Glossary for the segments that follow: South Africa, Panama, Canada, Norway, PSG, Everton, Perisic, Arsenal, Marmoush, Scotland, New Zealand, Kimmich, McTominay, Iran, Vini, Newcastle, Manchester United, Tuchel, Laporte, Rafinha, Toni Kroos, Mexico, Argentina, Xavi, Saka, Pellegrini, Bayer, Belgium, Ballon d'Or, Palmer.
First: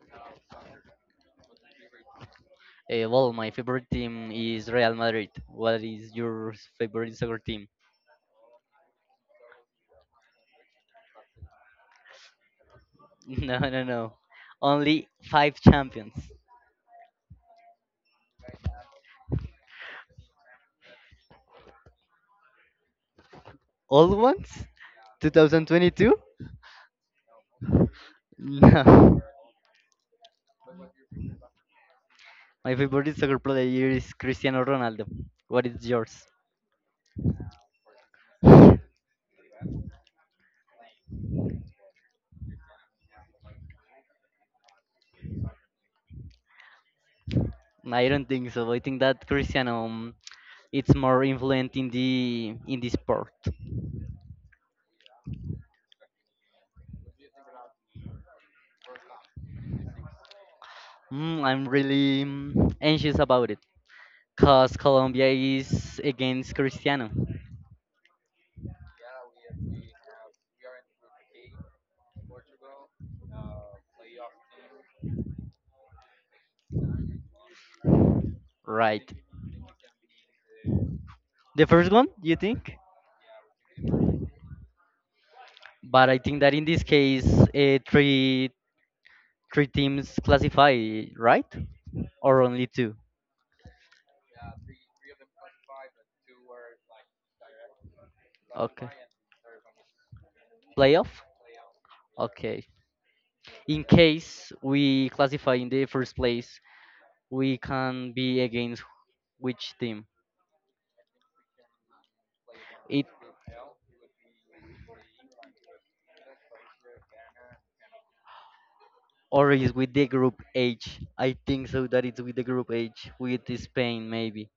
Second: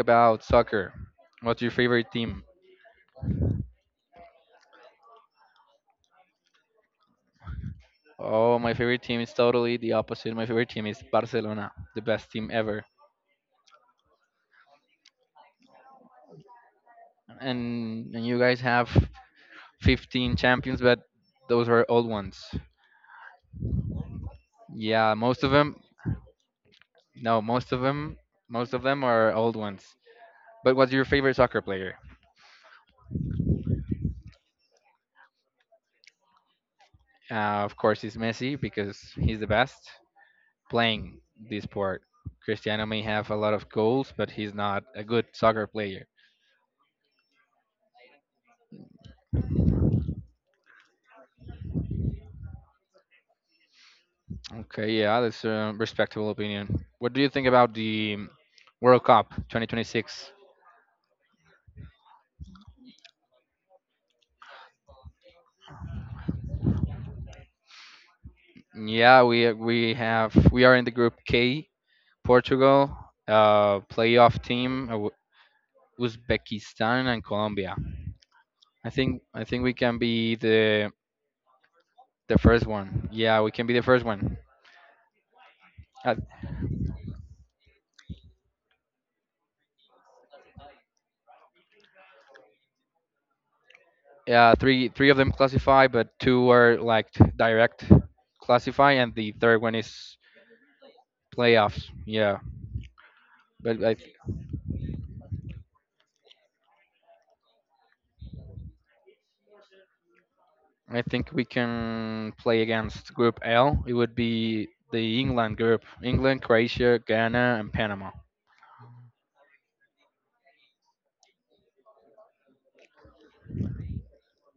about soccer. What's your favorite team? Well, my favorite team is Real Madrid. What is your favorite soccer team? Oh, my favorite team is totally the opposite. My favorite team is Barcelona, the best team ever. No, no, no. Only five champions. And you guys have 15 champions, but those are old ones. All ones? Yeah, most of them. 2022? No, most of them. Most of them No. are old ones. But what's your favorite soccer player? My favorite soccer player is Cristiano Ronaldo. What is yours? Of course, it's Messi because he's the best playing this sport. Cristiano may have a lot of goals, but he's not a good soccer player. I don't think so. I think that Cristiano, it's more influent in the sport. Okay, yeah, that's a respectable opinion. What do you think about the World Cup 2026? I'm really anxious about it because Colombia is against Cristiano, Yeah, we are in the group K, Portugal, playoff team, Uzbekistan and Colombia. I right? think I think we can be the The first one, the you first think? one. Yeah, we can be the first one. But Uh, I think that in this case, three teams classify, right? Or only two? yeah, three of them classify, but two are like direct Okay. classify, and the third one is Playoff? playoffs. Yeah, Okay. but In I, case we classify in the first place, we can be against which team? I think we can play It against Group L. It would be the England group: England, Croatia, Ghana, and Panama. or is with the group H. I think so that it's with the group H with Spain maybe.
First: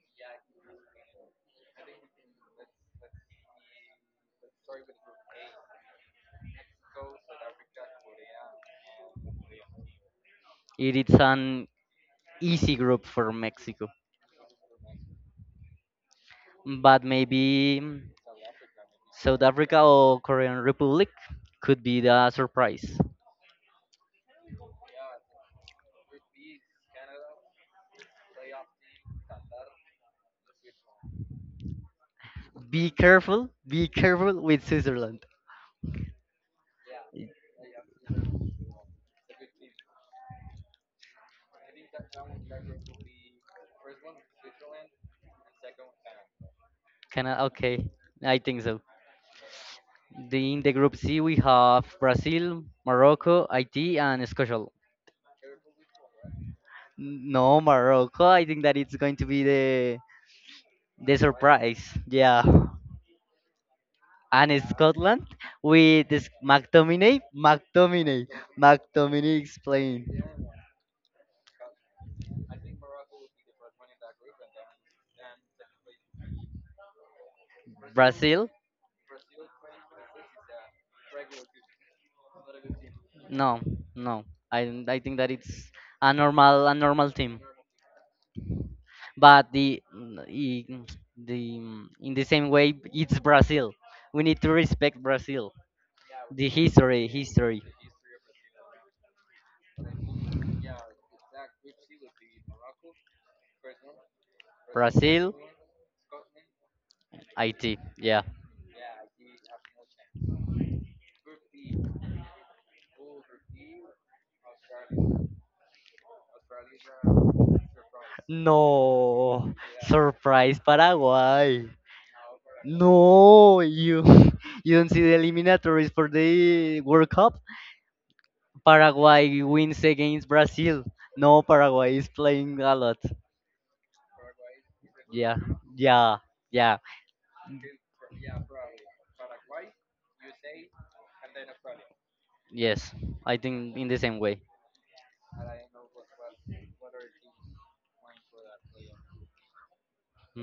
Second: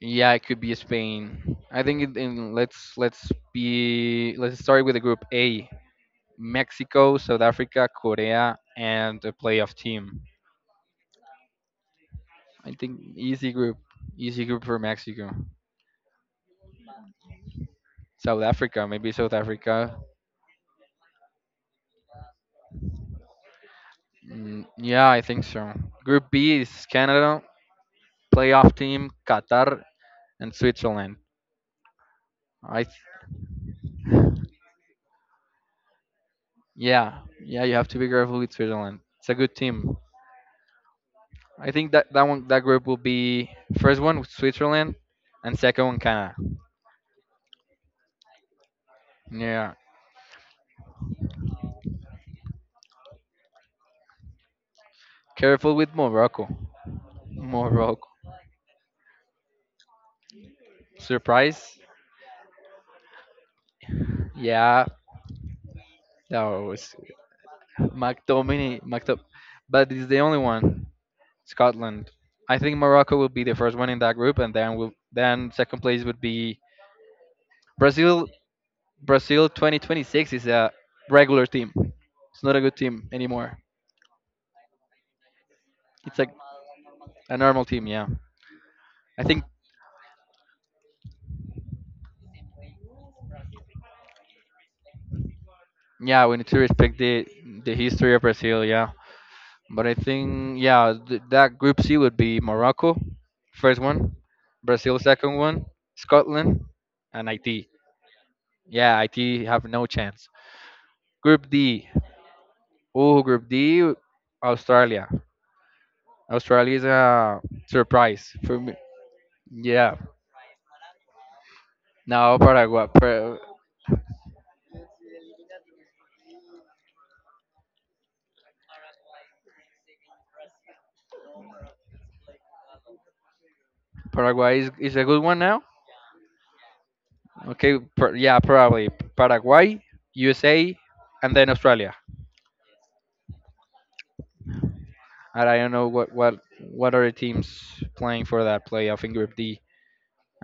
Yeah, it could be Spain. I think it, in, let's start with the Group A: Mexico, South Africa, Korea, and a playoff team. It is an I easy think group for easy group, Mexico. easy group for Mexico. But maybe South Africa, maybe South South Africa Africa. or Korean Republic could be the surprise. Yeah, I think so. Group B is Canada, playoff team Qatar, and Switzerland. I Be careful with Switzerland. Yeah, yeah, you have to be careful with Switzerland. It's a good team. I think that one that group will be first one with Switzerland and second one Canada. Canada, okay, I think so. Yeah, In the group C, we have Brazil, Morocco, Haiti, and Scotland. careful with Morocco. No, Morocco Morocco, I think that it's going to be the surprise. surprise. Yeah. And Yeah, Scotland with this that was McTominay, McTominay, McDominay. McDo- McTominay, but it's explain. the only one. Scotland. I think Morocco will be the first one in that group, and then second place would be Brazil. Brazil. Brazil 2026 is a regular team. It's not a good team No, anymore. no. I think that it's a It's a normal a normal A team. normal team, yeah. I think, But i- the in the same way it's Brazil. We need to respect Brazil. yeah, we need The to respect history, the history. the history of Brazil, yeah. But I think, yeah, that Group C would be Morocco, first one, Brazil, second Brazil, one, Scotland, and IT. IT. Yeah. Yeah, IT have no chance. Group D, oh, Group D, Australia. Australia is a surprise for me. No. Yeah. Surprise Paraguay. Now Paraguay, No, you you don't see the eliminatories for the World Cup? Paraguay wins against Brazil. No, Paraguay is playing a lot. Paraguay is a good Yeah, one now. yeah, yeah. Okay, yeah, probably Paraguay, USA, and then Australia. Yes, I think in the same way. And I don't know what are the teams playing for that playoff in Group D.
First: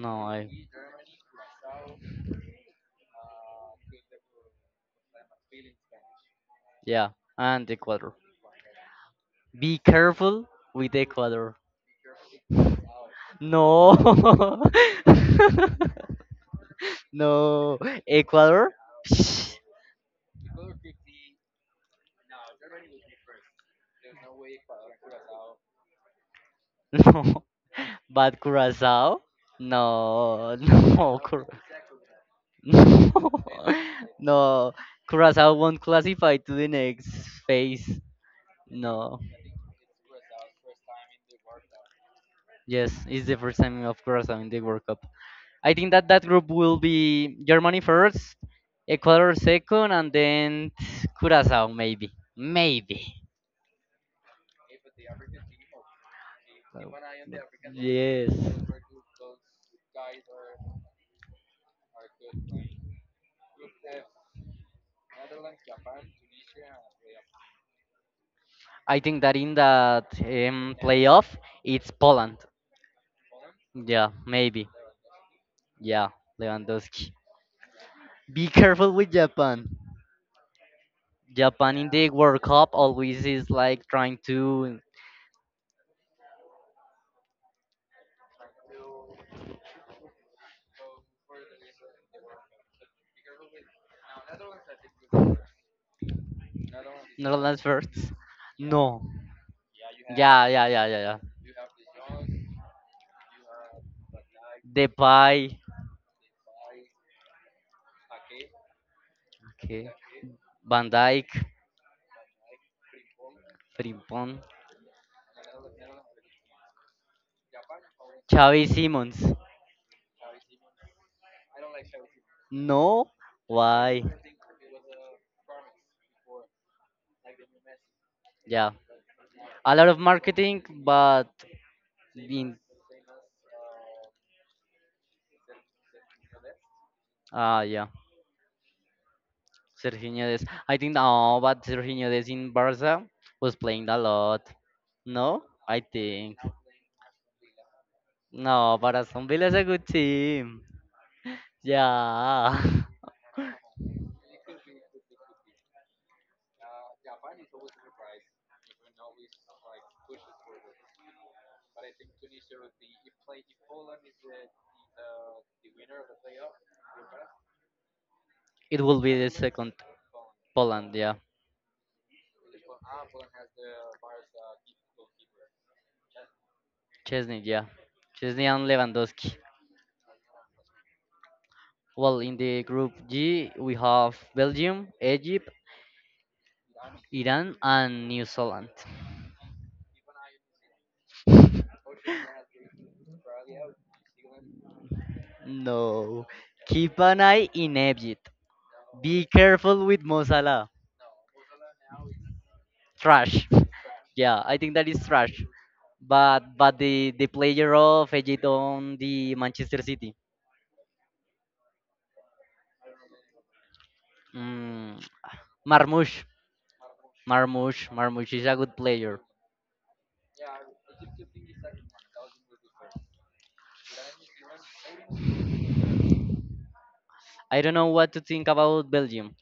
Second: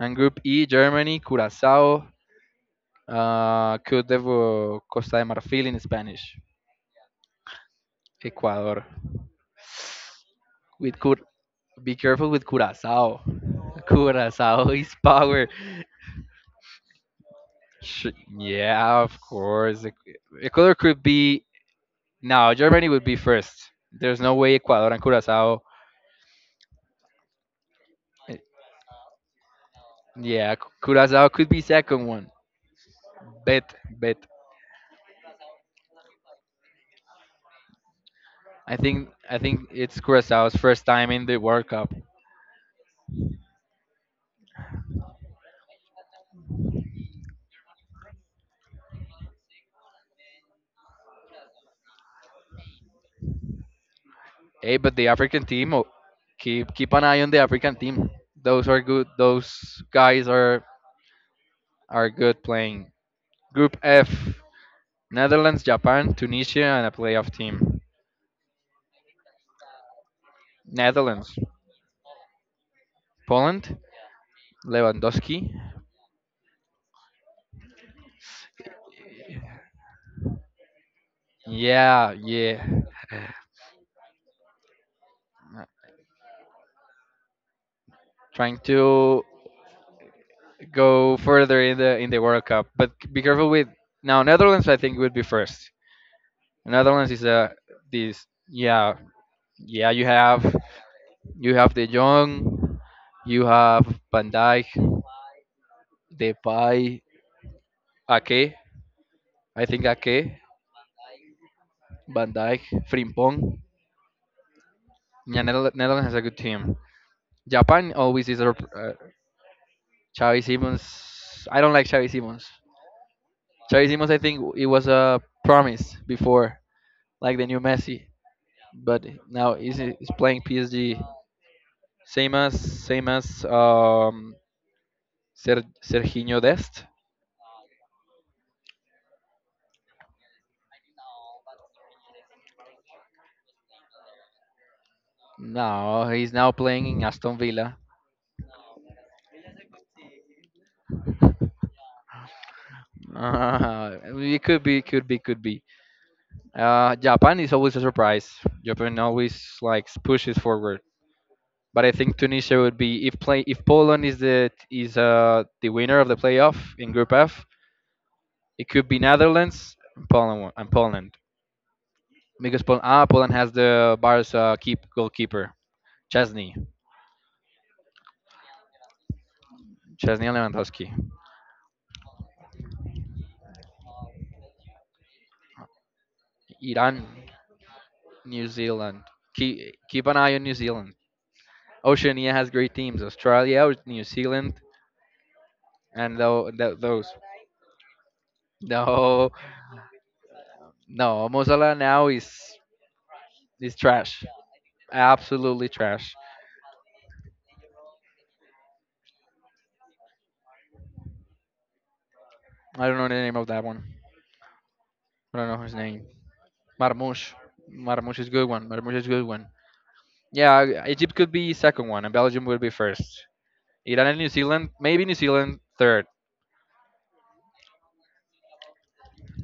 And Group I. E, Germany, Curacao, Côte d'Ivoire, Costa de Marfil in Spanish, Yeah, and Ecuador. Ecuador. Be careful with With Cur- Ecuador. be careful with Curacao. No, Curacao is power. no, Sh- Ecuador. yeah, of Shh. course. Ecuador could be no. Germany would be first. There's no way Ecuador and Curacao. No, eh, but Curacao. Yeah, No, no, Curacao could Cura- be second one. Bet, bet. no, Curacao won't classify to the next phase. I think No, I think it's Curaçao's first time in the World Cup. yes, it's the first time of Curacao in the World Cup. I think that that group will be Germany first, Ecuador second, and then Curacao maybe, maybe. Hey, but the African team, oh, keep So, keep an eye on the African team. yes, Those are good. Those guys are good playing. Group F: Netherlands, Japan, Tunisia, and a playoff team. I think that in that Netherlands, playoff it's Poland. Poland, Yeah, maybe. Lewandowski. Yeah, Lewandowski. Be careful with Japan. Japan in the Yeah, World yeah. Cup always is like trying to. Trying to go further in the World Cup, but be careful with now. Netherlands, I think, would be first. Netherlands is a Netherlands first. this, yeah. No. Yeah, you have Yeah, yeah, yeah, yeah, yeah. you have De Jong, you have Van Dijk, Depay. Depay, Ake. I think Okay. Ake, Van Dijk, Van Dijk, Frimpong. Frimpong, Yeah, Netherlands has a good team. Japan always is a Xavi Simons. Xavi Simons. I don't like Xavi Simons. No, Xavi why? Simons, I think it was a promise before, like the new Messi, Yeah, but now a he's, lot of he's playing marketing, PSG. but Same in. as same as um, Ser- Serginho Dest. Ah, yeah, Sergio Des. I think no, but Sergio Des in Barca was playing a lot. No, I No, he's think now playing in Aston Villa. no, but Aston Villa is a good team. Yeah, It could be, could be, could be. Japan is always a surprise. Japan always like pushes forward. But I think Tunisia would be if Poland is the winner of the playoff in Group F. It it could be will be the second. Netherlands and Poland Poland. Yeah, because Poland has the Barca keep goalkeeper Chesney Chesney. Yeah, Chesney and Lewandowski. Lewandowski. Well, in the group G, we have Belgium, Egypt, Iran, Iran, and New New Zealand. Zealand. Keep an eye on New Zealand. Oceania has great teams: Australia, New Zealand, and No, tho- th- keep those. an eye in Egypt. Be No, careful with Mo Salah. no, Mozilla now is Trash. is trash. Yeah, I think that is trash. Absolutely trash. But the player of Egypt on the Manchester City, I don't know the name of that one. mm, I don't know his name. Marmoush, Marmoush, Marmoush, Marmoush is Marmoush is good a one. good Marmoush is player. good one. Yeah, Egypt could be second one, and Belgium would be first. Iran and New Zealand, maybe New Zealand third. I don't know what to think about Belgium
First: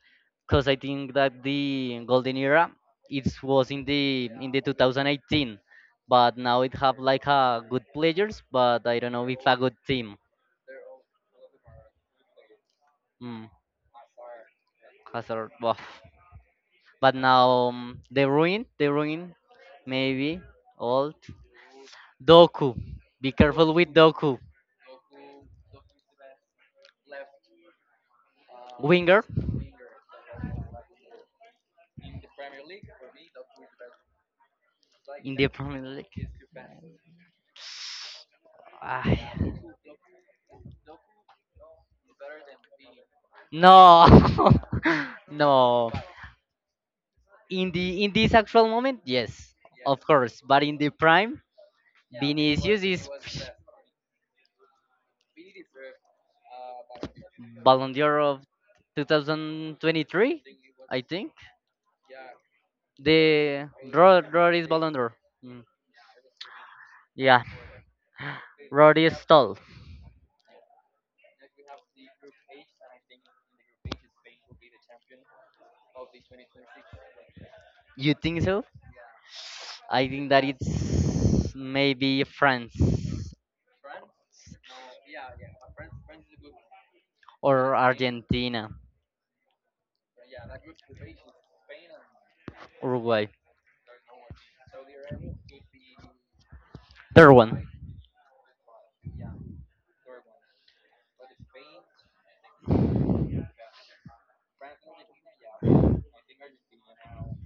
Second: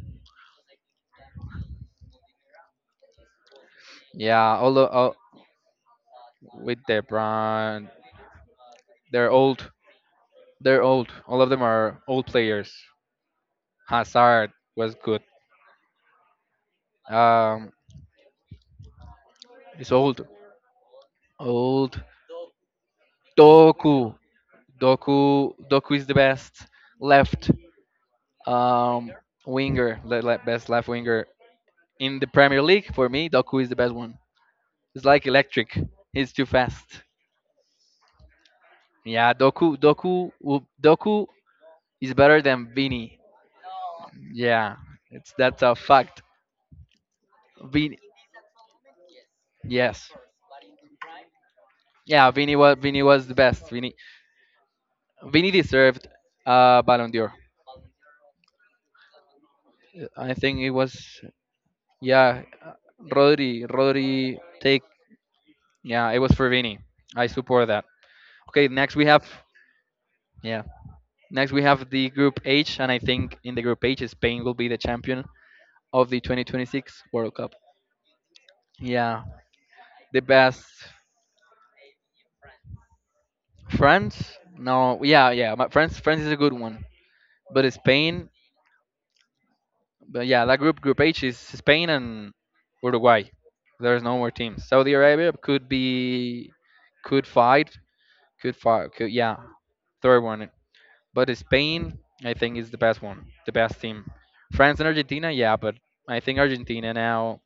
because I think that the golden era it was in the in Yeah, the all the, all, 2018, but now it with have the like a good brand, players, but I don't know they're if a old. good team. They're old. All of them are old players. Mm, Hazard was good. Hazard, woof. But now Um, they ruin, he's old. maybe old Old. Doku. Be careful with Doku. Doku, Doku is the best left um, winger winger, best left winger in the Premier League. For me, Doku is the best one. It's like in the electric. Premier League. He's too fast. Ah, Yeah, Doku is better than Vini. no, Yeah, it's that's a no. fact. in Vini, the in this actual moment, yes, of yes, course. But in the prime, yeah, Vini was Vinicius Vini is was the psh, best. Vini deserved Ballon d'Or. Ballon d'Or of I 2023, think it was, I think. yeah. Rodri Rodri Rodri is take, Ballon d'Or. Mm. yeah, it was for Vini. I Yeah, support that. Okay, next Rodri we is have, tall. yeah. Next we have the group H, and I think in the group H, Spain will be the champion of the 2026 World Cup. You think so? Yeah, I the think that best. it's maybe France France. No, yeah, yeah. France is a good one, but or Spain. Argentina, But yeah, that group, group H, is Spain and Uruguay. Uruguay. There's no more teams. Saudi Arabia could be, could Third one fight, could fight. Could, yeah, third one. But Spain, I think, is the best one, the best team. France and Argentina, yeah, but I think Argentina now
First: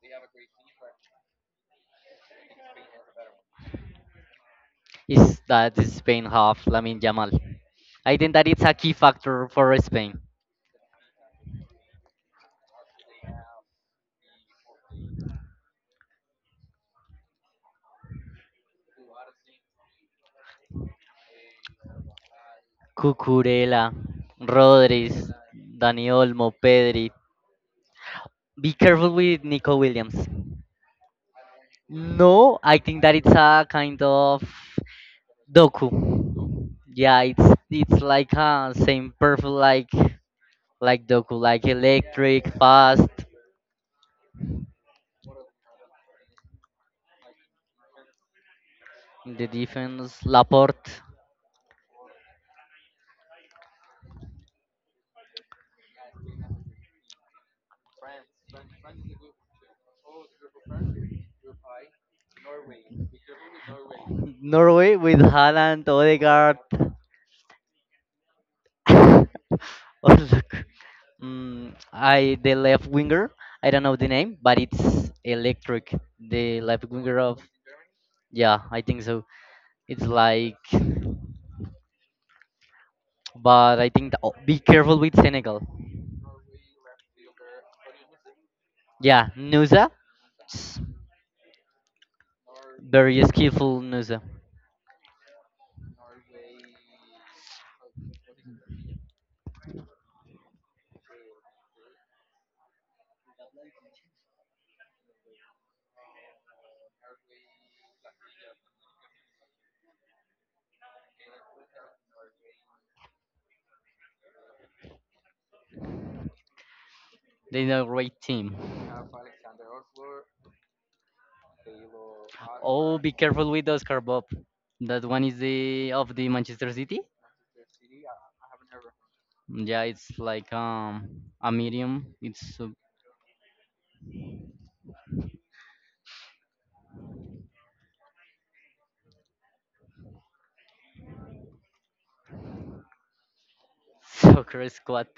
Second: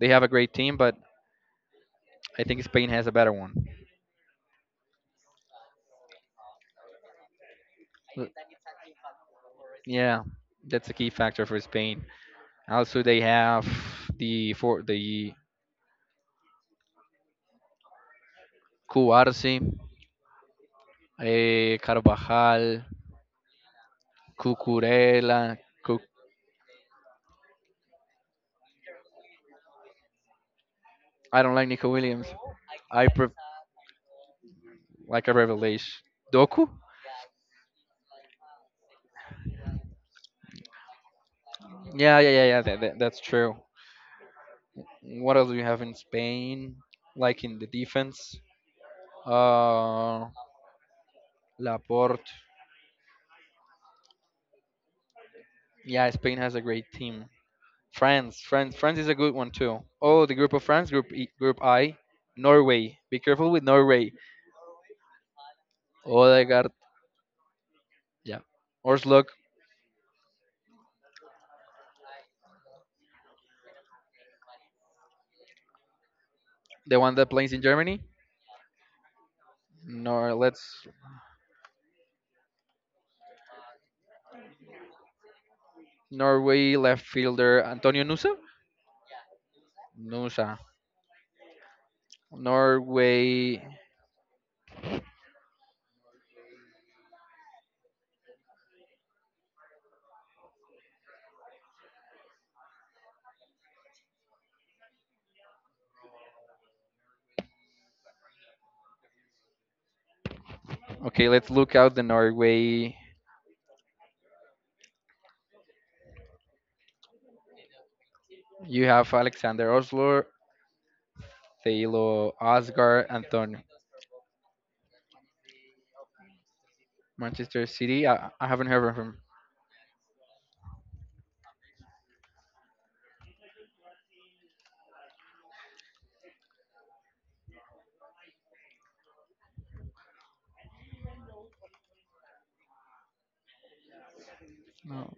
they have a great team, but I think Spain has a better one. is that Spain have Lamin Yamal. I L- think that it's a key factor for Spain. Yeah, that's a key factor for Spain. Also, they have the for the Cuarce, Carvajal, Cucurella, Rodríguez, Cucurella. Cu- Dani Olmo, Pedri. Be careful with Nico Williams. I don't like Nico Williams. No, I think I that pre- it's a kind of like a doku. revelation. Doku? Yeah, it's like a same perfect like doku, like Yeah, yeah, yeah, electric, yeah. That, that, fast. that's true. What else do you have in Spain? Like in the defense? In the defense, Uh, Laporte. Laporte. Yeah, Spain has a great team. France, France is a good one too. Oh, the group of France, group E, group I, Norway. Be careful with Norway. Norway with Haaland, Odegaard. Odegaard. Yeah. Oh, Orslock, look, I the left winger. I don't know the name, but it's electric. The left the one winger that of, plays in Germany. yeah, I think so. It's Nor like, let's but I think the, oh, be careful with Senegal. Norway left fielder Antonio Nusa. Yeah, Nusa, Nusa. s- very Norway. skillful Nusa. Okay, let's look out the Norway. They're a great team. You have Alexander Oslo, Thalo Oh, Asgar, be careful Antonio. with Oscar Bob. That one is the of the Manchester City. Manchester City. I haven't heard of him. Yeah, it's like a medium. It's a soccer squad. No.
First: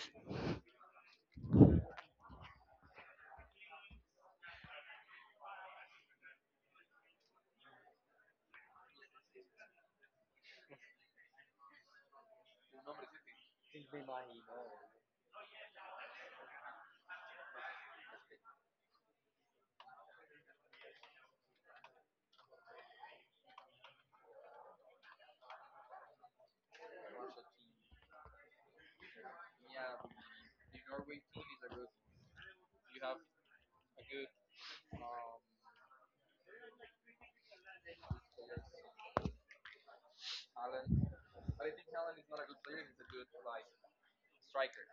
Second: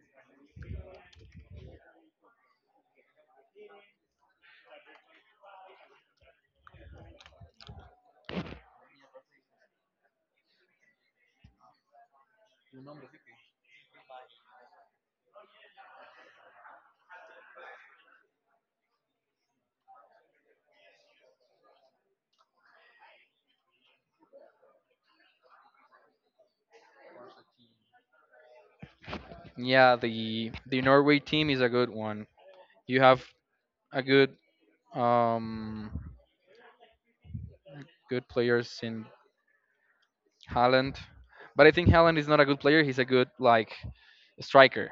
Yeah, the Norway team is a good one. You have a good um good players in Haaland, but I think Haaland is not a good player. He's a good like striker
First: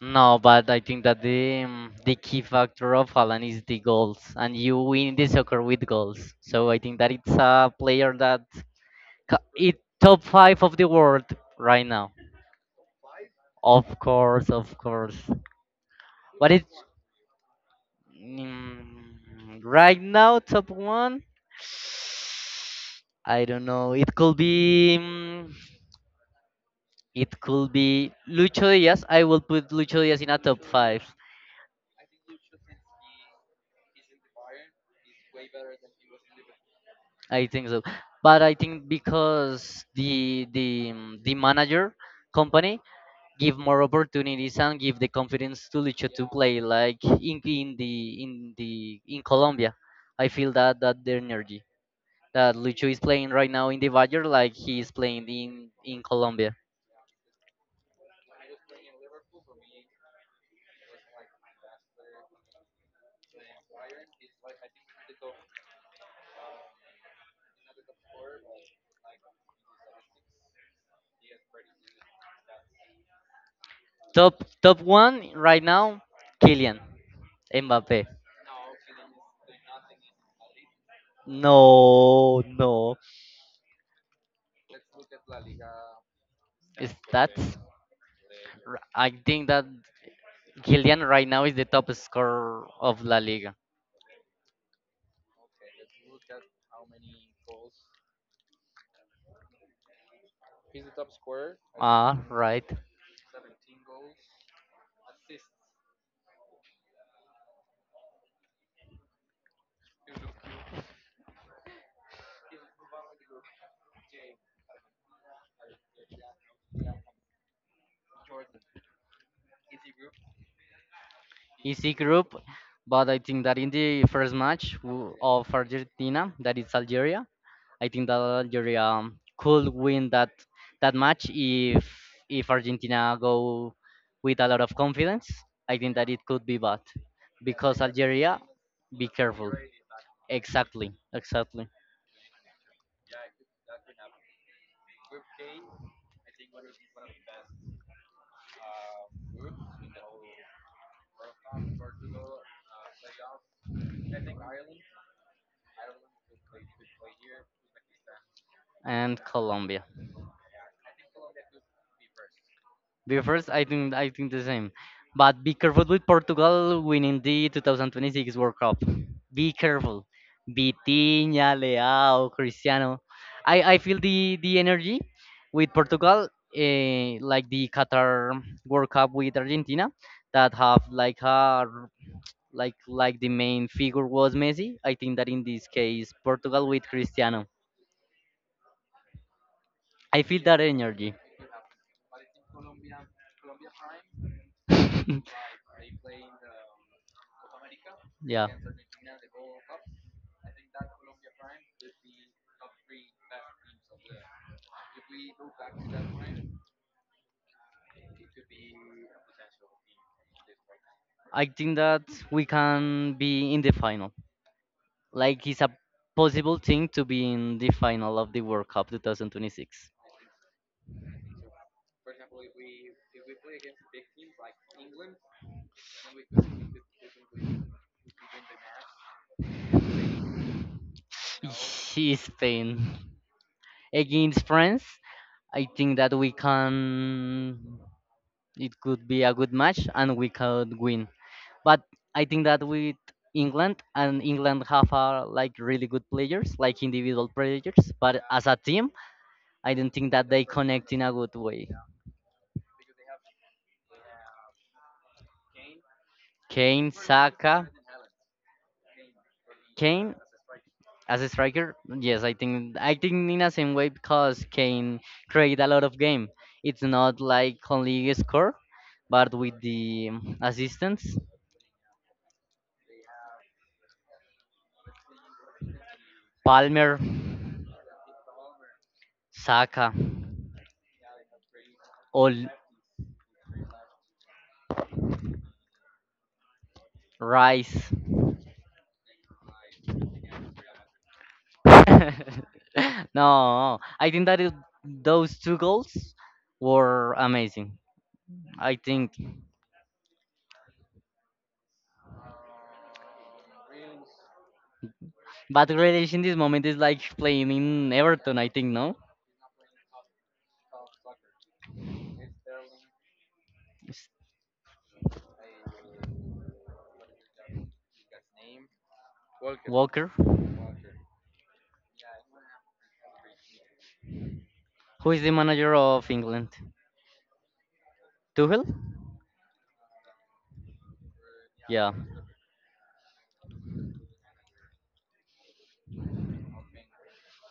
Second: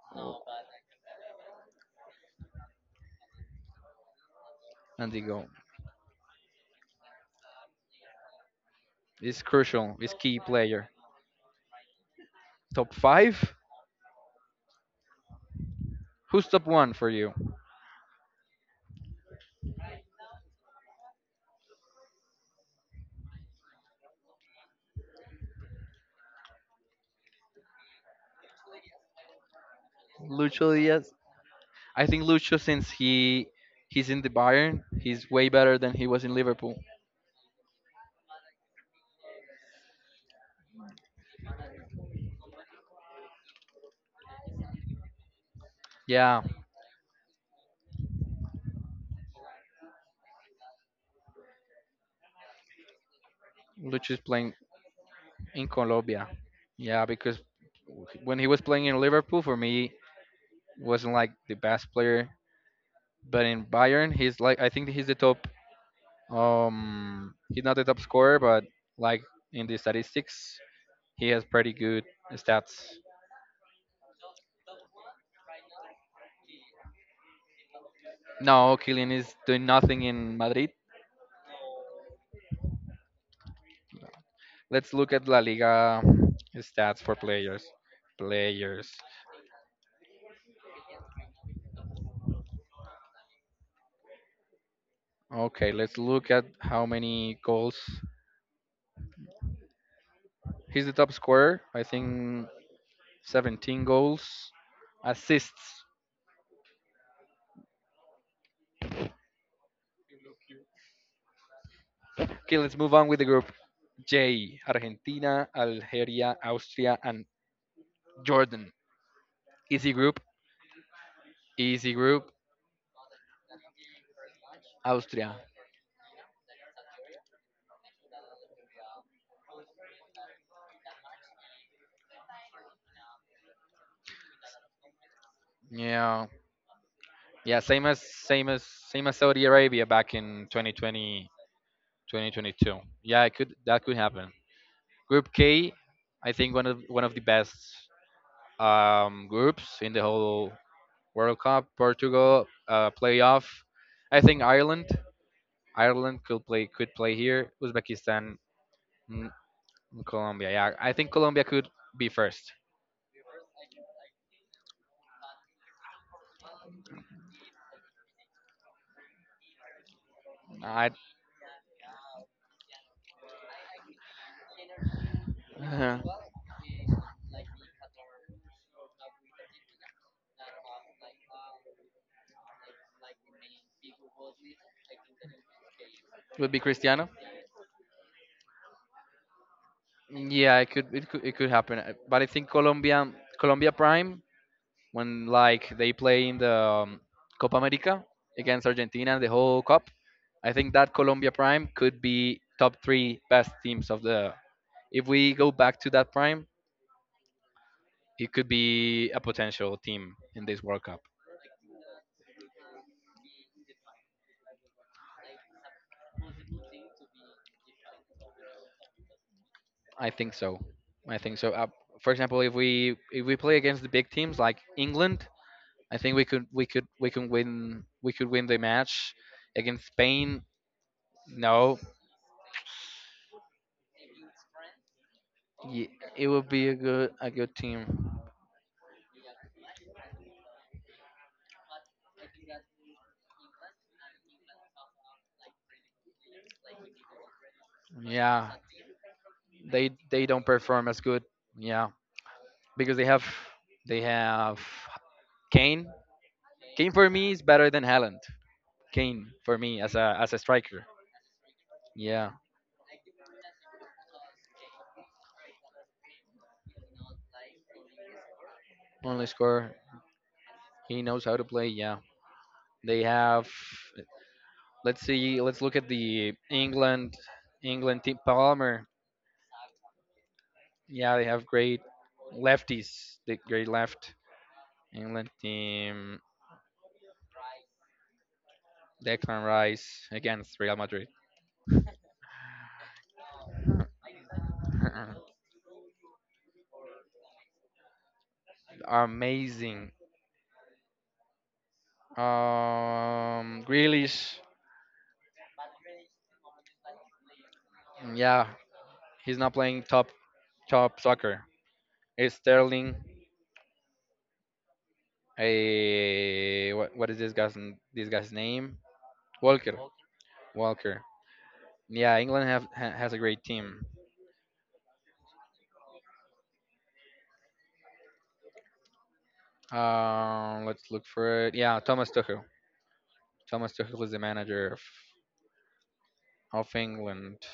No, but I think that the key factor of Haaland is the goals, and you and win the the goal. soccer with goals. So I think that it's a player that It's it crucial. It's top key five of the player. world right now. Top five? Of course, of course. Who's But top it, one for you? mm, right now top one. I don't know. It could be. It could be Lucho Diaz. I will put Lucho Diaz in a top Lucho five. Diaz. I think Lucho since he's in the Bayern, he's way better than he was in Liverpool. I think so. But I think because the manager company give more opportunities and give the confidence to Lucho to Yeah, play like in Colombia. I feel that that the energy that Lucho is playing right now in the Lucho is Vajer playing like he is playing in in Colombia. Colombia. Yeah, because when he was playing in Liverpool, for me wasn't like the best player, but in Bayern he's like I think he's the top. He's not the top scorer, but like in the statistics, he has pretty good stats. Top one right now, Kylian Mbappe. No, Kylian is doing nothing in Madrid. No, no. Let's look at La Liga Is stats for that? players. Players. I think that Gillian right now is the top scorer of La Liga. Okay, let's look at how many goals. He's the top scorer. I Ah, think right. 17 goals, assists. Okay, let's move on with the group J. Argentina, Algeria, Austria, and Jordan. Easy group. Easy Easy group. group, but I think that in the first match Austria. of Argentina, that is Algeria, I think that Algeria could win that match if Argentina go with a lot of confidence. I think that it Yeah. could be bad Yeah, because Algeria, same be as Saudi careful. Arabia back in Exactly, 2020 exactly, 2022. Yeah, it could that could happen. Group K, I think one of the best groups in the whole World Cup. Portugal playoff. I think Ireland. Ireland could play here. Uzbekistan and Colombia. Colombia, yeah. I think Colombia could be first. The first, I think the same. But be careful with Portugal winning the 2026 World Cup. Be careful. I Vitinha, Leao, Cristiano. I feel the energy with Portugal, like the Qatar World Cup with Argentina, that have like a like the main figure was Messi. I think that in this case, would be Portugal with Cristiano. Cristiano. I feel Yeah, that energy. It could happen. But I think Colombia Prime when like they play in the um, Copa America Yeah. against Argentina and the whole cup. I think that Colombia Prime could be top 3 best teams of the if we go back to that prime, it could be a potential team in this World Cup. I think that we can be in the final. Like it's a possible thing to be in the final of the World Cup 2026. I think so. I think so. For example, if we play against the big teams like England, I think we could win the match against Spain. No, He is Spain against France. I ye- think that it we would be a good can. team. It could be a good match and we could win. But I think that with England and England have like really good players, like individual players. But as Yeah, a team, I don't think they that don't they perform connect as in a good. good way. Yeah, because they have Kane. Kane Kane, for me is Saka. better than Haaland. Kane for me Kane as a striker. as a striker, yes, Yeah, I think in a same way because Kane create a lot of game. It's not like only score, only but with score. the He assistance. knows how to play. Yeah, they have Let's see. Let's look at the Palmer, England team. Palmer. Saka, Yeah, they have great all lefties. The great left England team. Rice. Declan Rice against Real Madrid. No, I think that it, those two goals were amazing. I think, Amazing. Grealish. but Grealish in this moment is like playing in Everton. I Yeah, think no. he's not playing top soccer. It's Sterling. It's What is this guy's name? Walker. Walker. Walker. Yeah, England has a great team. Who is the manager of England? Tuchel? Let's look for it. Yeah, Yeah. Thomas Tuchel. Thomas Tuchel is the manager of England.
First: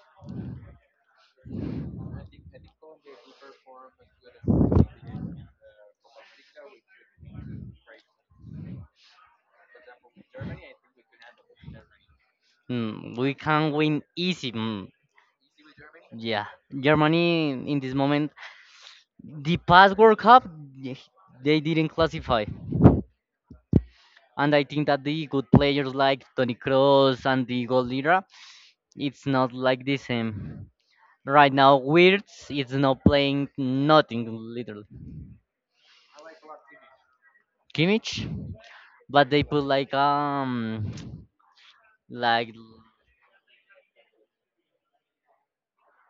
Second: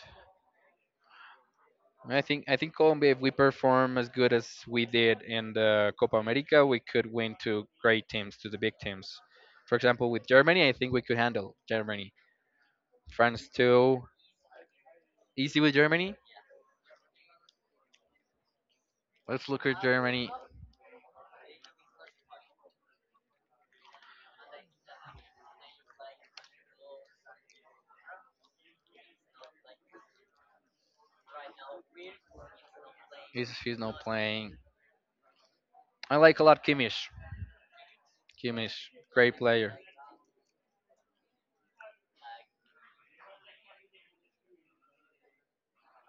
I think Colombia, if we perform as good as we did in the Copa America, we could win to great teams, to the big teams. For example, with Germany, I think we could handle Germany. Mm, we France can win too. easy. Mm, Easy with Germany. yeah. Germany in this moment, Let's the look at past World Germany. Cup, yeah, they didn't classify. And I think that the good players like Toni Kroos and the goal leader, it's not like the same. Right now, Wirtz is not playing He's not nothing, playing. literally. I like a lot Kimmich. Kimmich, Kimmich, but great they put player. like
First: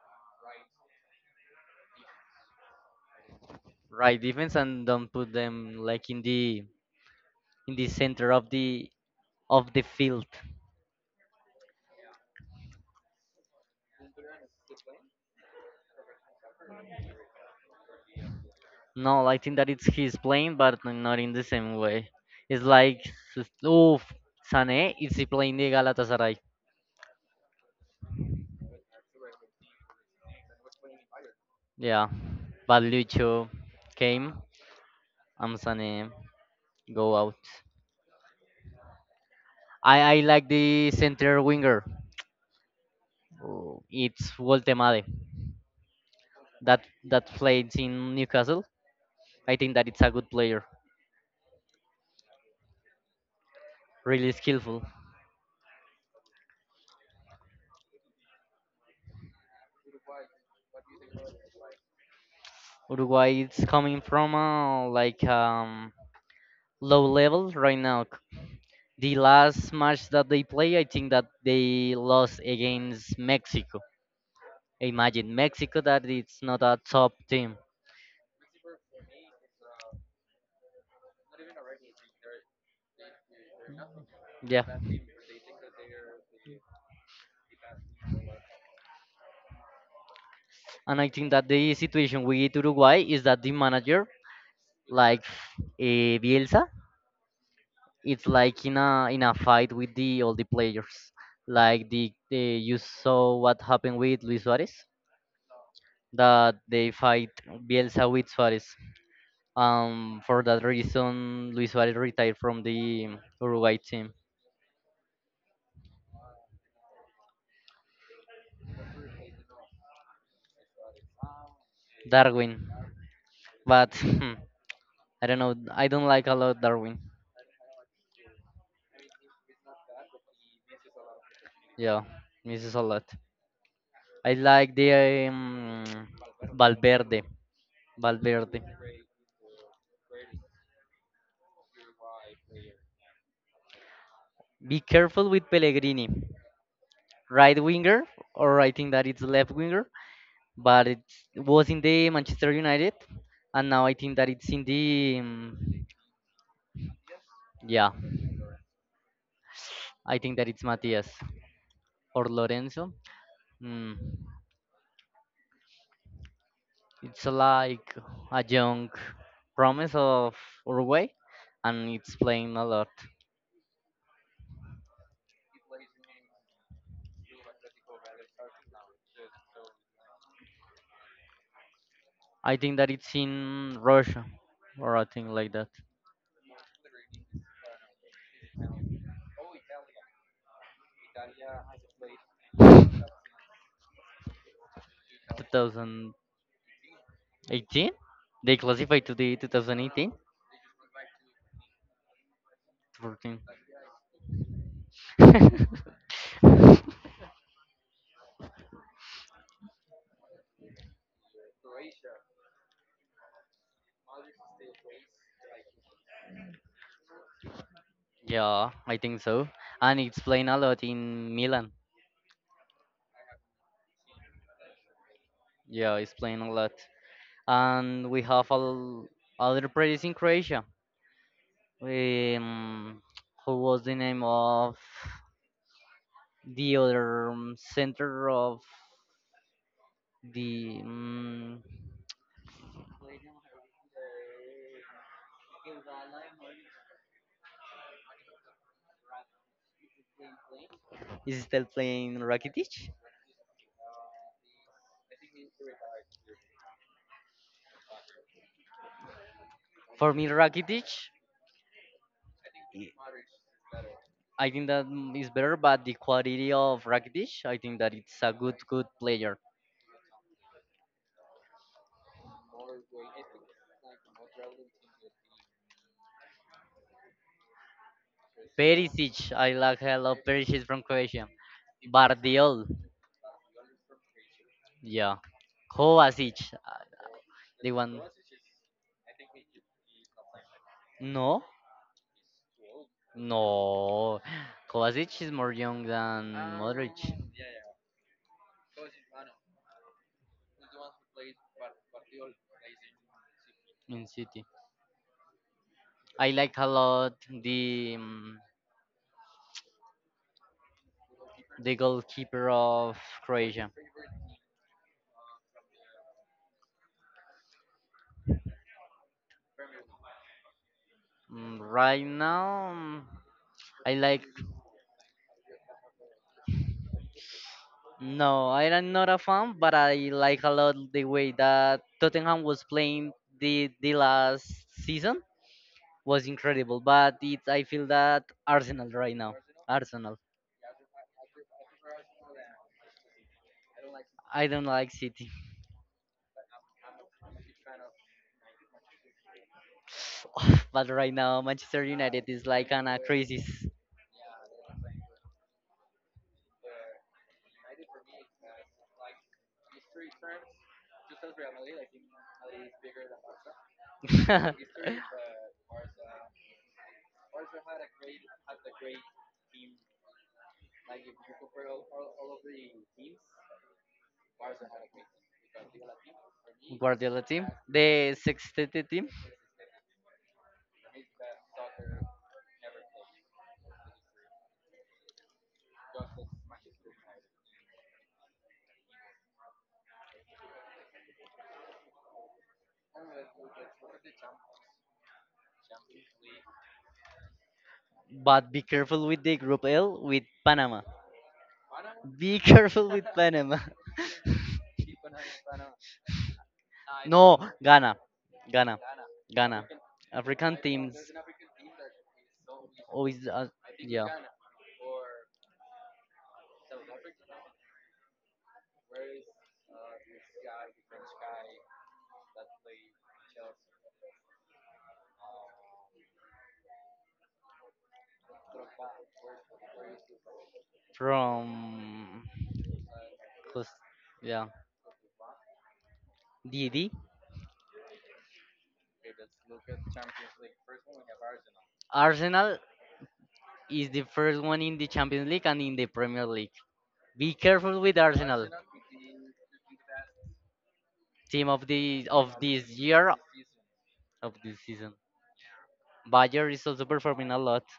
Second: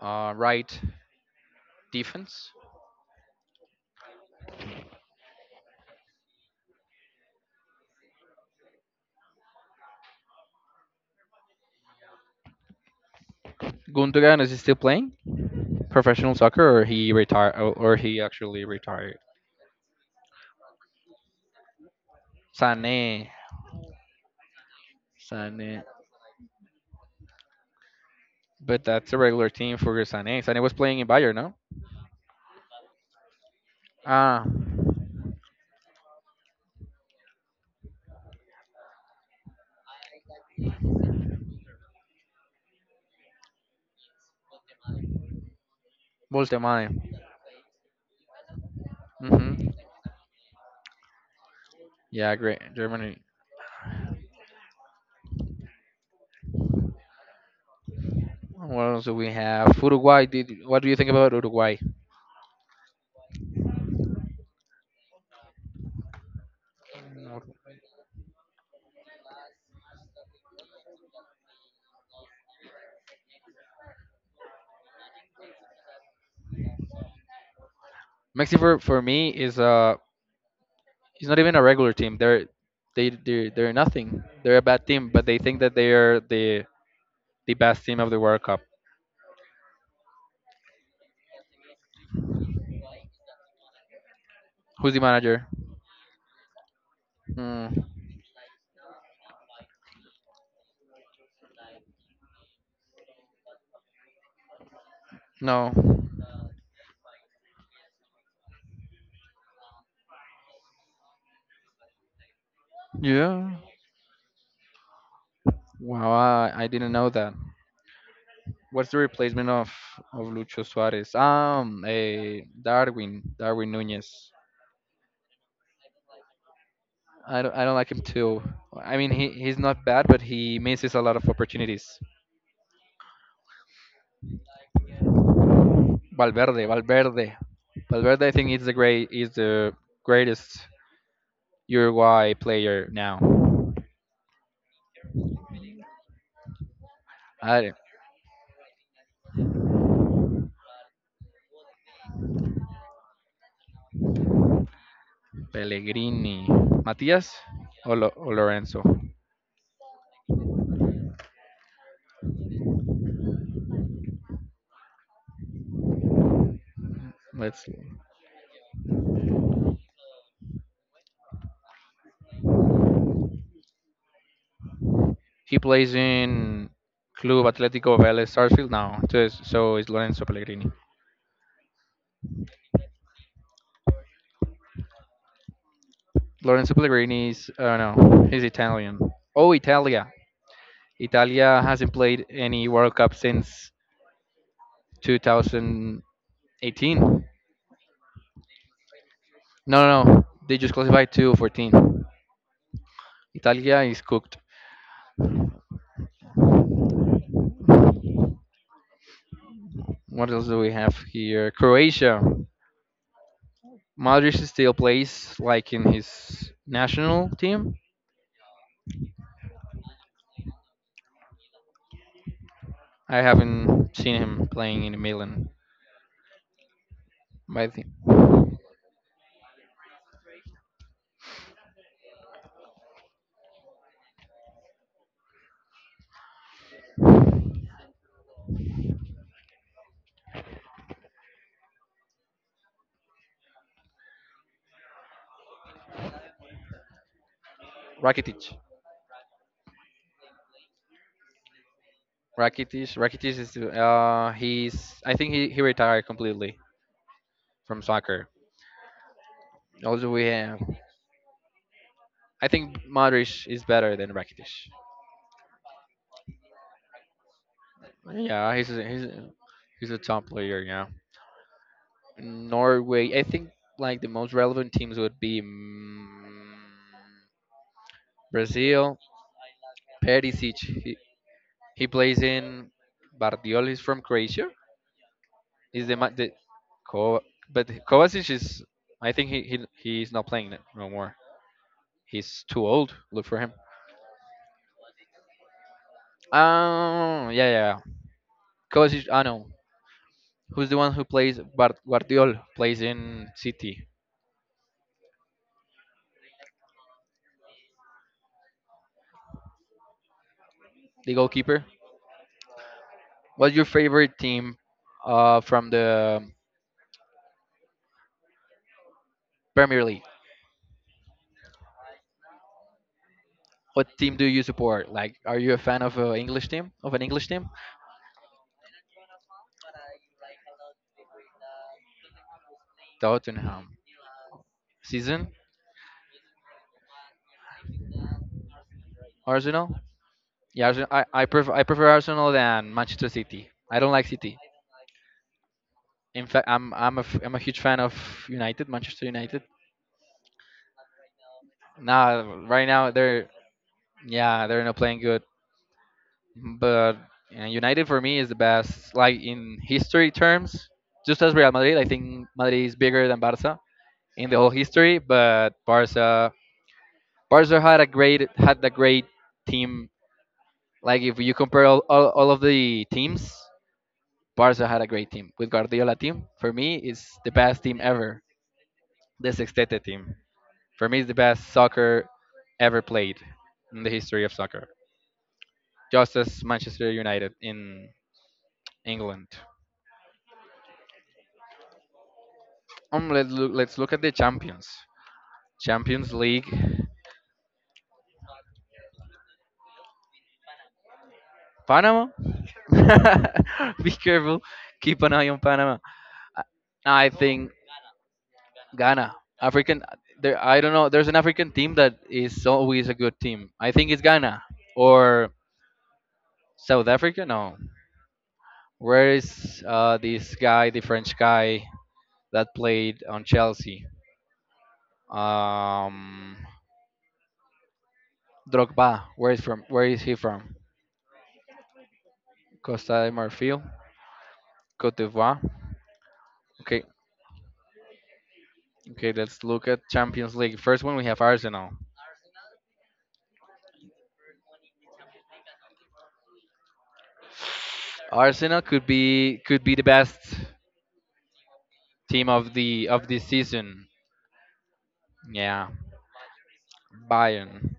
Right defense. right defense and don't put them like in the center of the field. Gundogan, is he still playing professional soccer, or he retired, or he actually retired? No, I think that it's his playing, but not in the same way. It's like, Sané, oh, Sané is he playing the Sané, Galatasaray. but that's a regular team for Sané. Sané was playing in Bayern, no? Yeah, but Lucho came Ah, and Sané go out. I like the center winger. Oh, it's Woltemade that Voltemade. that played in Newcastle. I Mm-hmm. think that it's a good player, Yeah, great. Germany. really skillful. What else do we have? Uruguay. Did what do you think about Uruguay? Uruguay is coming from a, like low level right now. The last match that they play, I think that they lost against Mexico. Imagine Mexico that it's not a top team. Mexico for me is not even a regular team. They're they're nothing. They're a Yeah. bad team, but they think that they are the best team of the World Cup. And I think that the situation with Uruguay is that the manager, Who's the like manager? uh, Bielsa, Hmm, it's like in a fight with the all the players. Like the you saw what happened with Luis Suarez, no. that they fight Bielsa with Suarez. For that reason, Luis Suarez retired from the Yeah. Uruguay team. Wow, I didn't know that. What's the replacement of Lucho Suarez? A Darwin, Darwin, Darwin but Nunez. I don't know. I don't like a lot Darwin. I don't like him too. I mean, he's not bad, but he misses a lot of opportunities. Yeah, misses a lot. I like the Valverde, Valverde. Valverde, Valverde. I think Valverde. is the great, is the greatest Uruguay player now. Be careful with Pellegrini, right I, winger, or I think that it's left winger. But it was in the Manchester United, and now I think that it's in the Pellegrini, Matias, yeah. or, Lo, or Lorenzo. I think that it's Matias or Lorenzo. Hmm. It's Let's like a young promise of Uruguay, and it's playing a lot. He plays in Club Atlético Vélez Sarsfield now. Just, so is Lorenzo Pellegrini. I think that it's in Russia, or I think like that. Lorenzo Pellegrini is, I don't know, he's Italian. Oh, Italia. Italia hasn't played any World Cup since 2018. 2018, they classified to the No, no, 2018, no. They just classified to 14. 14. Italia is cooked. What else do we have here? Croatia. Modric still plays like in his national team. Yeah, I think so. And it's playing a lot in Milan. I haven't seen him playing in Milan. Yeah, it's playing a lot. But I think And we have other players in Croatia. Um, who was the name of? The other center of the Rakitic. is still playing Rakitic. Rakitic. Rakitic is he's I think he retired completely from soccer. Also For we me, have Rakitic, I think Modric is better than I think Rakitic. that is better, but the quality of Rakitic, I think that it's a Yeah, good, good player. he's a top player. Yeah, Norway. I think like the most relevant teams would be Brazil. Perisic, I like a lot Perisic. Perisic from Croatia. He plays Bardiol, in Bardiol is from Croatia. yeah. Is the, ma- the Kovacic, Ko, but the one. Kovacic is. I think he he's not playing it no more. No, He's too old. Look for him. no. Kovacic is more young than Modric Oh, yeah, yeah, yeah. Kovacic, I know. Who's the one who plays Bar- Guardiol plays in City, in City. I like a lot the. mm, the goalkeeper? the goalkeeper of What's your Croatia. favorite team from the Premier League? Right now, mm, I What team do like you support? Like, are you a fan of an English team? No, I am not a fan, but I like a lot the way that Tottenham was playing the Tottenham. the last season Season? was incredible. But it I feel that Arsenal right now, Arsenal? Arsenal. Yeah, Arsen- I prefer Arsenal than Manchester City. I don't like City. I don't like City, In fact, I'm a huge fan of United, Manchester United. but right now Manchester Nah, United is right like an now a they're crisis. yeah they're not playing good, but United for me is the best. Like in history terms, just as Real Madrid, I think Madrid is bigger than Barca in the whole history. But Barca Barca had a great team. Like if you compare all of the teams, Barca had a great team. With Guardiola team, for me, it's Guardiola the team, best team the ever. sixth team. The Sextete team. For me, it's the best soccer ever played in the history of soccer. Just as Manchester United in England. Let's look at the champions. Champions League. But be careful with the Group L with Panama. Panama? Be careful with Panama. Be careful. Keep an eye on Panama. I I no, think Ghana. Ghana. Ghana. Ghana. African. There, African I don't know. teams There's an African team that is always a good always, team. I think it's yeah. Ghana or South Africa. No, where is this guy, the French guy that played on Chelsea? Um, Drogba. Where is from? Where is he from? From, Costa de Marfil, cause, yeah. Cote d'Ivoire. Okay, DD. okay. Let's look at Champions League. First one we have Arsenal. Arsenal is the first one in the Champions League and in the Premier League. Be careful with Arsenal. Arsenal could be the best Team of the team of of this the of year this season. of this season. Yeah, Bayer is also performing a lot. Bayern.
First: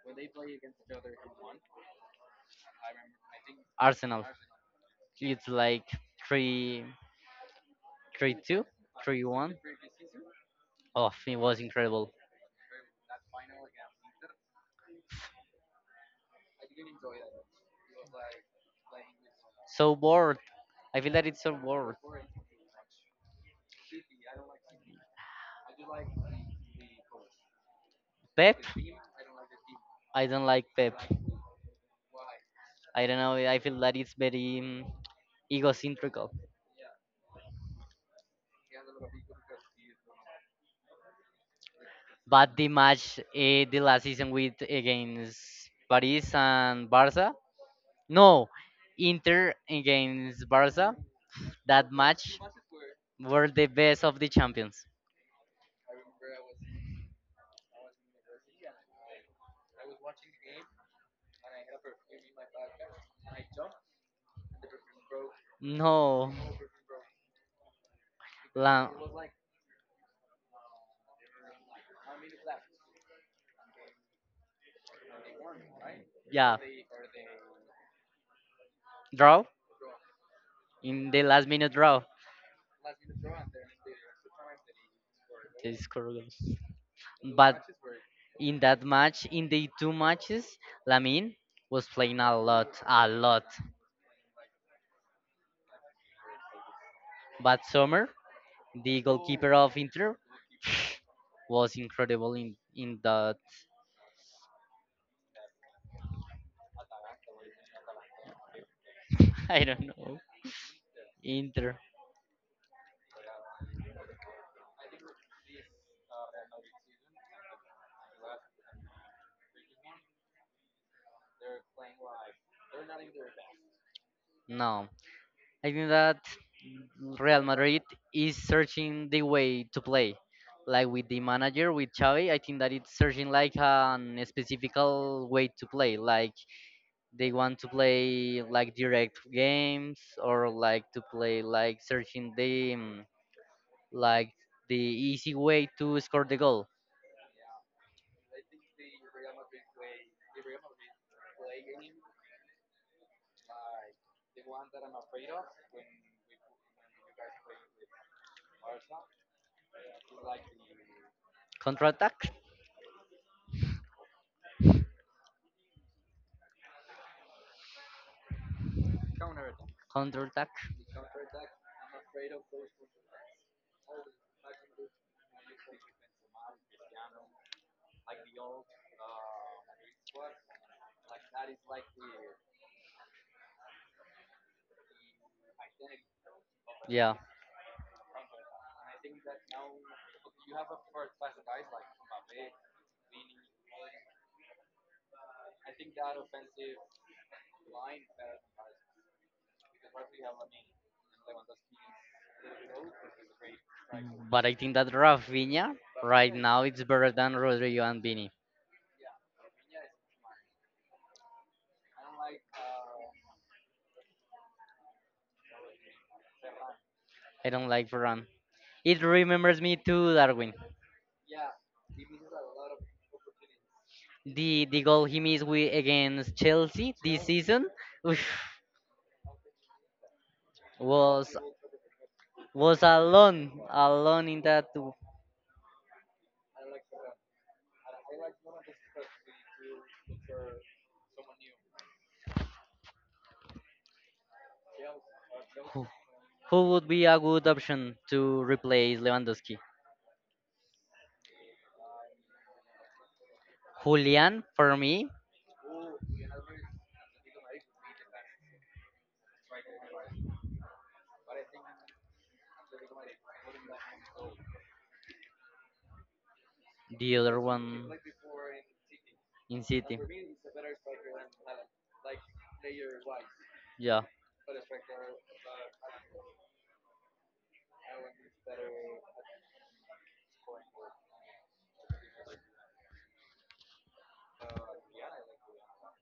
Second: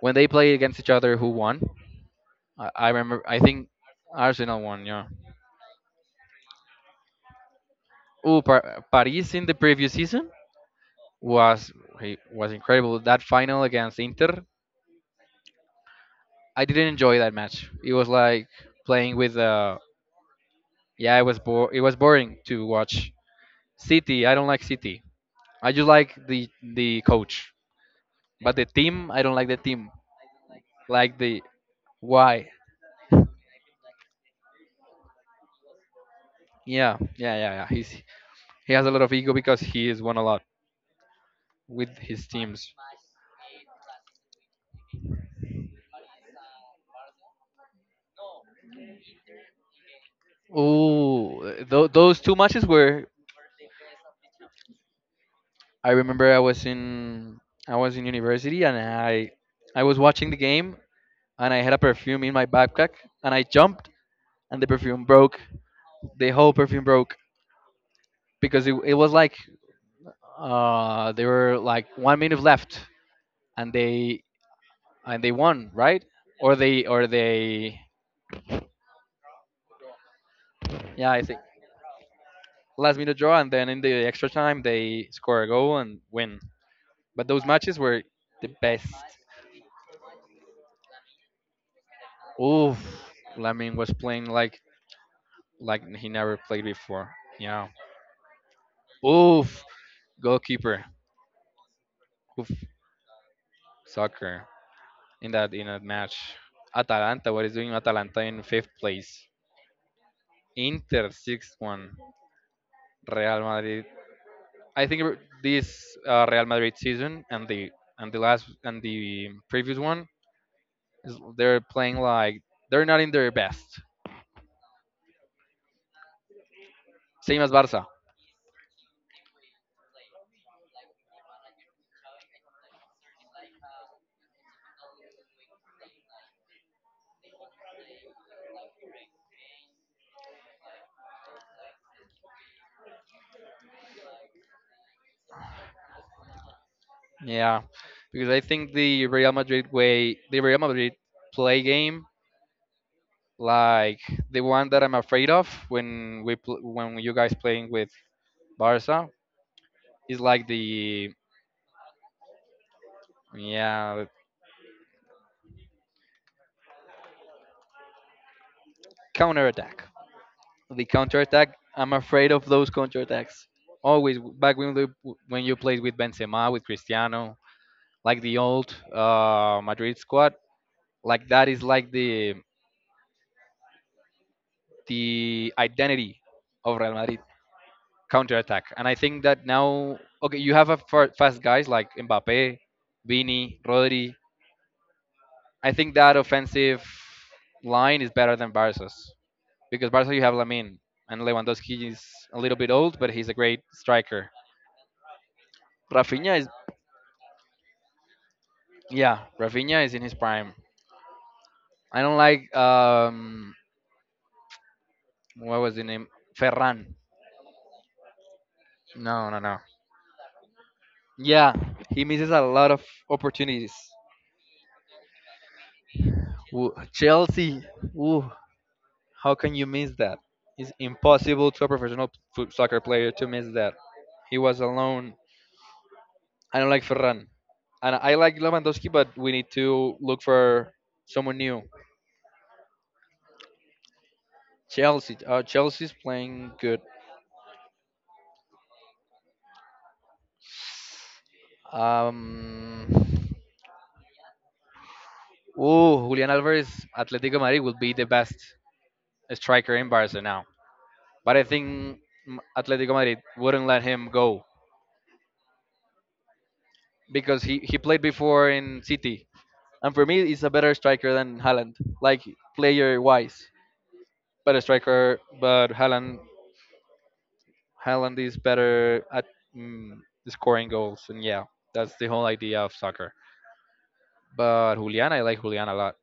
When they played against each other, who won? I remember. I think Arsenal. Arsenal won. Yeah. It's like three. three Ooh, two, Par- three Paris in the one. previous season. Oh, it was Was incredible. he was incredible. That final against Inter, I didn't enjoy that match. It was like playing with So bored. I feel yeah, it that was it's so bo- it was bored. boring to watch. City, I don't like City. I just like the coach, but Pep, the team, I don't like the team. I don't like Pep. Like the why? I don't know. I feel that it's very egocentrical. Yeah. He's he has a lot of ego because he has won a lot with his But the teams. match, the last season with against Paris and Barca, no, Inter against Barca, Oh, that th- those two match matches were. were the best of the champions. I remember I was in university and I was watching the game and I had a perfume in my backpack and I jumped and the perfume broke. The No, whole perfume broke because la- it was like there were like 1 minute left and they and they won right yeah, or they draw yeah in I the think last minute draw. last minute draw and then in the extra time they score a goal This and Cordoba. win. But those But matches were the in that best. match, in the two matches, Lamine was playing a Oof, lot, a lot. Lamin was playing like he never played before. But Yeah. Sommer, the goalkeeper Oof, of Inter, goalkeeper. was incredible Oof, in that. soccer in that match. Atalanta, what is doing Atalanta in fifth place? I don't know. Inter sixth Inter. one. Real Madrid. I think re- this Real Madrid season and the last and the previous one is they're playing like they're not in their best. No, I think that Same Real as Madrid Barca. is searching the way to play. Like with the manager, with Xavi, I think that it's searching like an specific way to play, like they want to play like direct games or like to play like searching the like the easy way to score the goal. Yeah, because I think the Real Madrid way, the Real Madrid play game like the one that I'm afraid of when we pl- when you guys playing with Barca is like the Counter attack, yeah counter attack. counter attack, The counter attack. I'm afraid of those counter attacks. Always back when you played with Benzema with Cristiano, like the old Madrid squad, like that is like the identity of Real yeah. Madrid counter attack. And I think that now okay, you have a fa- fast guys like Mbappe, Vini, Rodri, I think that offensive line is better than Barca's because Barca you have Lamin and Lewandowski is a little bit old, but he's a great striker. But I think that Rafinha right Rafinha is now it's better than Rodrigo and Vini. yeah, Rafinha is in his prime. I don't like what was the name Ferran. I don't like Ferran. It No, no, remembers no. me to Darwin. Yeah, he misses a lot of opportunities. The goal he missed against Wo- Chelsea this Chelsea, season. Oof, ooh, how can you miss that? It's was impossible to a professional foot soccer was player to alone miss that. alone He in was that. alone. I don't like Ferran. And I like Lewandowski, but we need to look for someone new. Chelsea, Who, Chelsea's playing Who good. would be a good option to replace Lewandowski? Um, Julian for me, Julian Alvarez, Atletico Madrid would be the best striker in Barca now. But I think Atletico Madrid wouldn't let him go the other because he one played before in City. in And City. for me, he's a better striker than Haaland, like player wise. Yeah. Better striker, but Haaland is better at mm, scoring goals, and yeah, that's the whole idea of soccer. But Julian, I like Julian a lot.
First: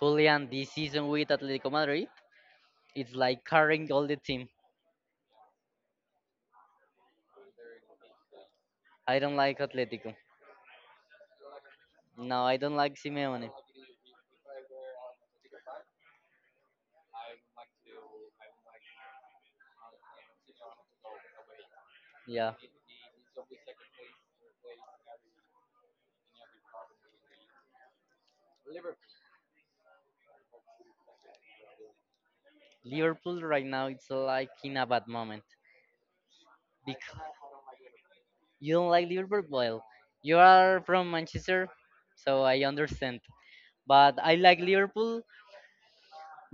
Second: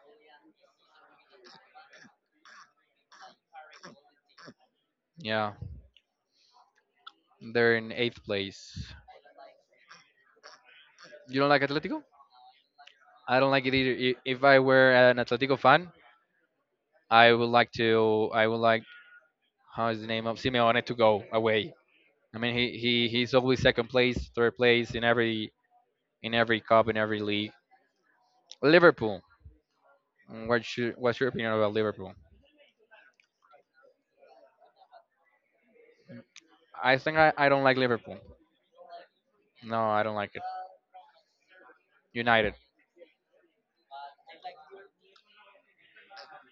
Julian this season with Atletico Madrid, it's like carrying all the team. Yeah, they're in eighth place. I don't like Atletico. You don't like Atletico? No, I don't like I Simeone. don't like it either. I- If I were an Atletico fan, I would like to. I would like how is the name of Simeone to go away. I Yeah. mean, he's always second place, third place in every cup, in every league. Liverpool. Mm, what's your opinion about Liverpool? Liverpool right now it's like in a bad moment. I think Because I don't like Liverpool. you don't like Liverpool? Well, No, I don't like you it. are from Manchester, so United. I understand. But I like Liverpool.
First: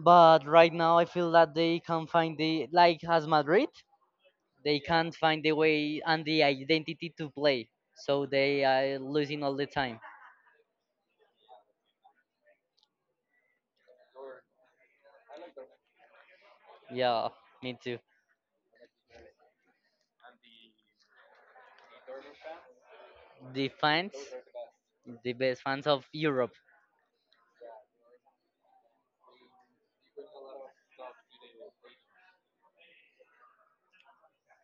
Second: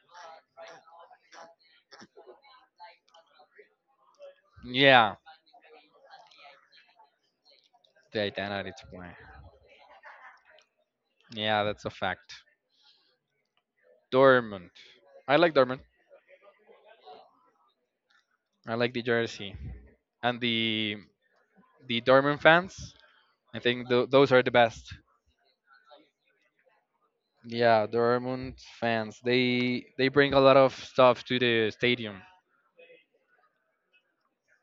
But right now, I feel that they can't find the like as Madrid, they can't Yeah, find the way and the identity to play. the So they itinerary is are plan. losing all the time. Yeah, that's a fact. Dortmund. I like Dortmund. Yeah, me too. I like the jersey and the Dortmund fans. I The think th- fans, those are the best. the best fans of Europe, Yeah, Dortmund fans. They bring a lot of stuff to the stadium.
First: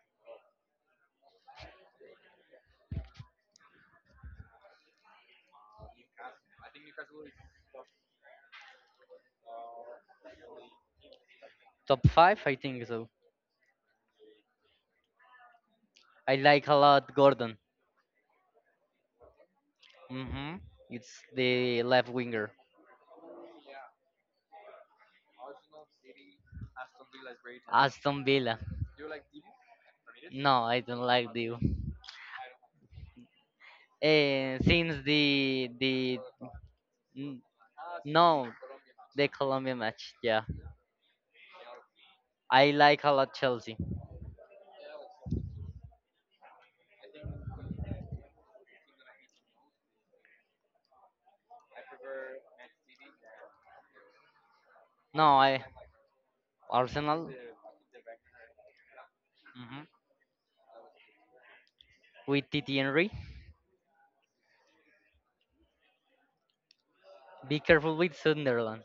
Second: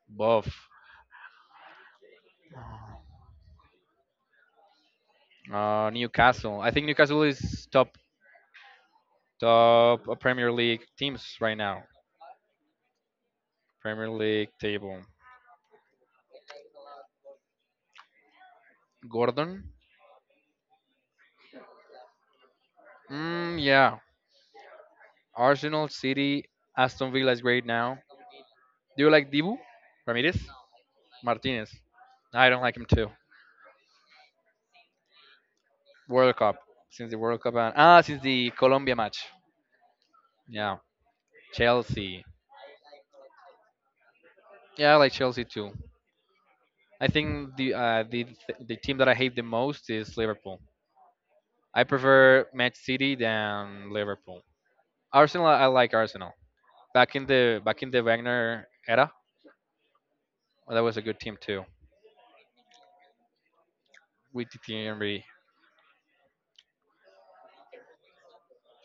Both Newcastle. I think Newcastle is top top Premier League teams right now. top five, I think so. Premier League table. I like a lot Gordon. Gordon. Hmm. It's the left winger, Mm, yeah. Arsenal, City, Aston Villa is great now. Aston Villa. Do you like Dibu Ramirez No, I don't like the. Martinez? I don't like him too. Since the World Cup since the World N- Cup and ah since the No, Colombia match. the Colombia match. Yeah, Yeah, Chelsea. I like a lot Chelsea. Yeah, I like Chelsea too. I think the the team that I hate the most is Liverpool. I prefer Man City than Liverpool. No, Arsenal, I I like Arsenal. Back Arsenal. in the back in the Wagner era, Mhm. that was a good team too. With Titi Henry. With the Henry, Be careful with Sunderland.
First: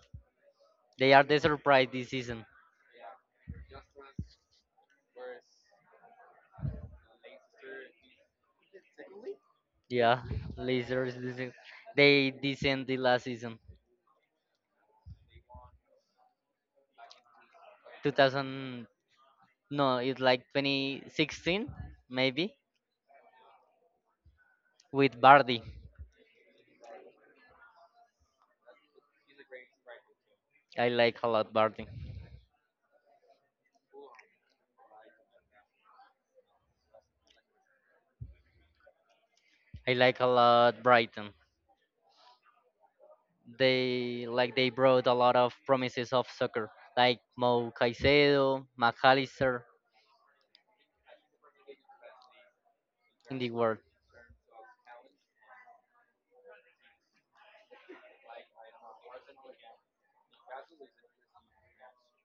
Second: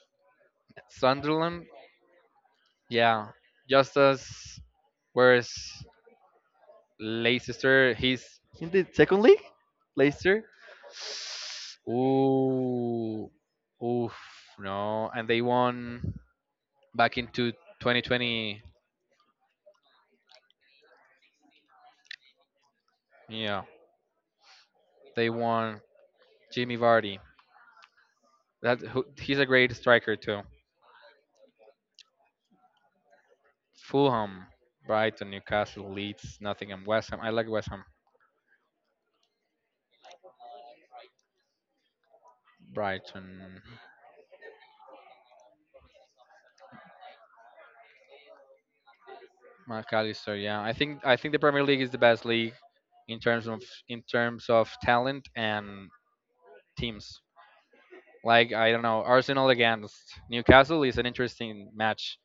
They are the Sunderland, surprise this season. yeah, just as whereas Leicester, he's in the second league. Yeah, Leicester. Lasers. They descend the last Ooh, season. oof, no, and they won back into 2020. 2000. No, it's like 2016 maybe Yeah, with they Bardi. won Jimmy Vardy. That who- he's a great striker too. I like a lot Bardi. Fulham, Brighton, Newcastle, Leeds, Nottingham, West Ham. I like West Ham. I like a lot Brighton. Brighton, They brought a lot of promises of soccer, like Mo Caicedo, McAllister McAllister. Yeah, I think the Premier League is the best league in in terms the of world. in terms of talent and teams. Like I don't know, Arsenal against Newcastle is an interesting match,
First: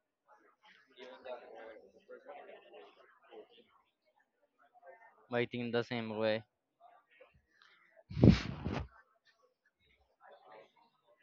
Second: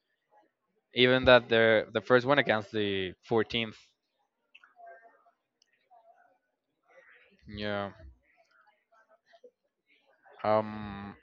even that they're the first one against the 14th. I think the same way. Yeah. Um.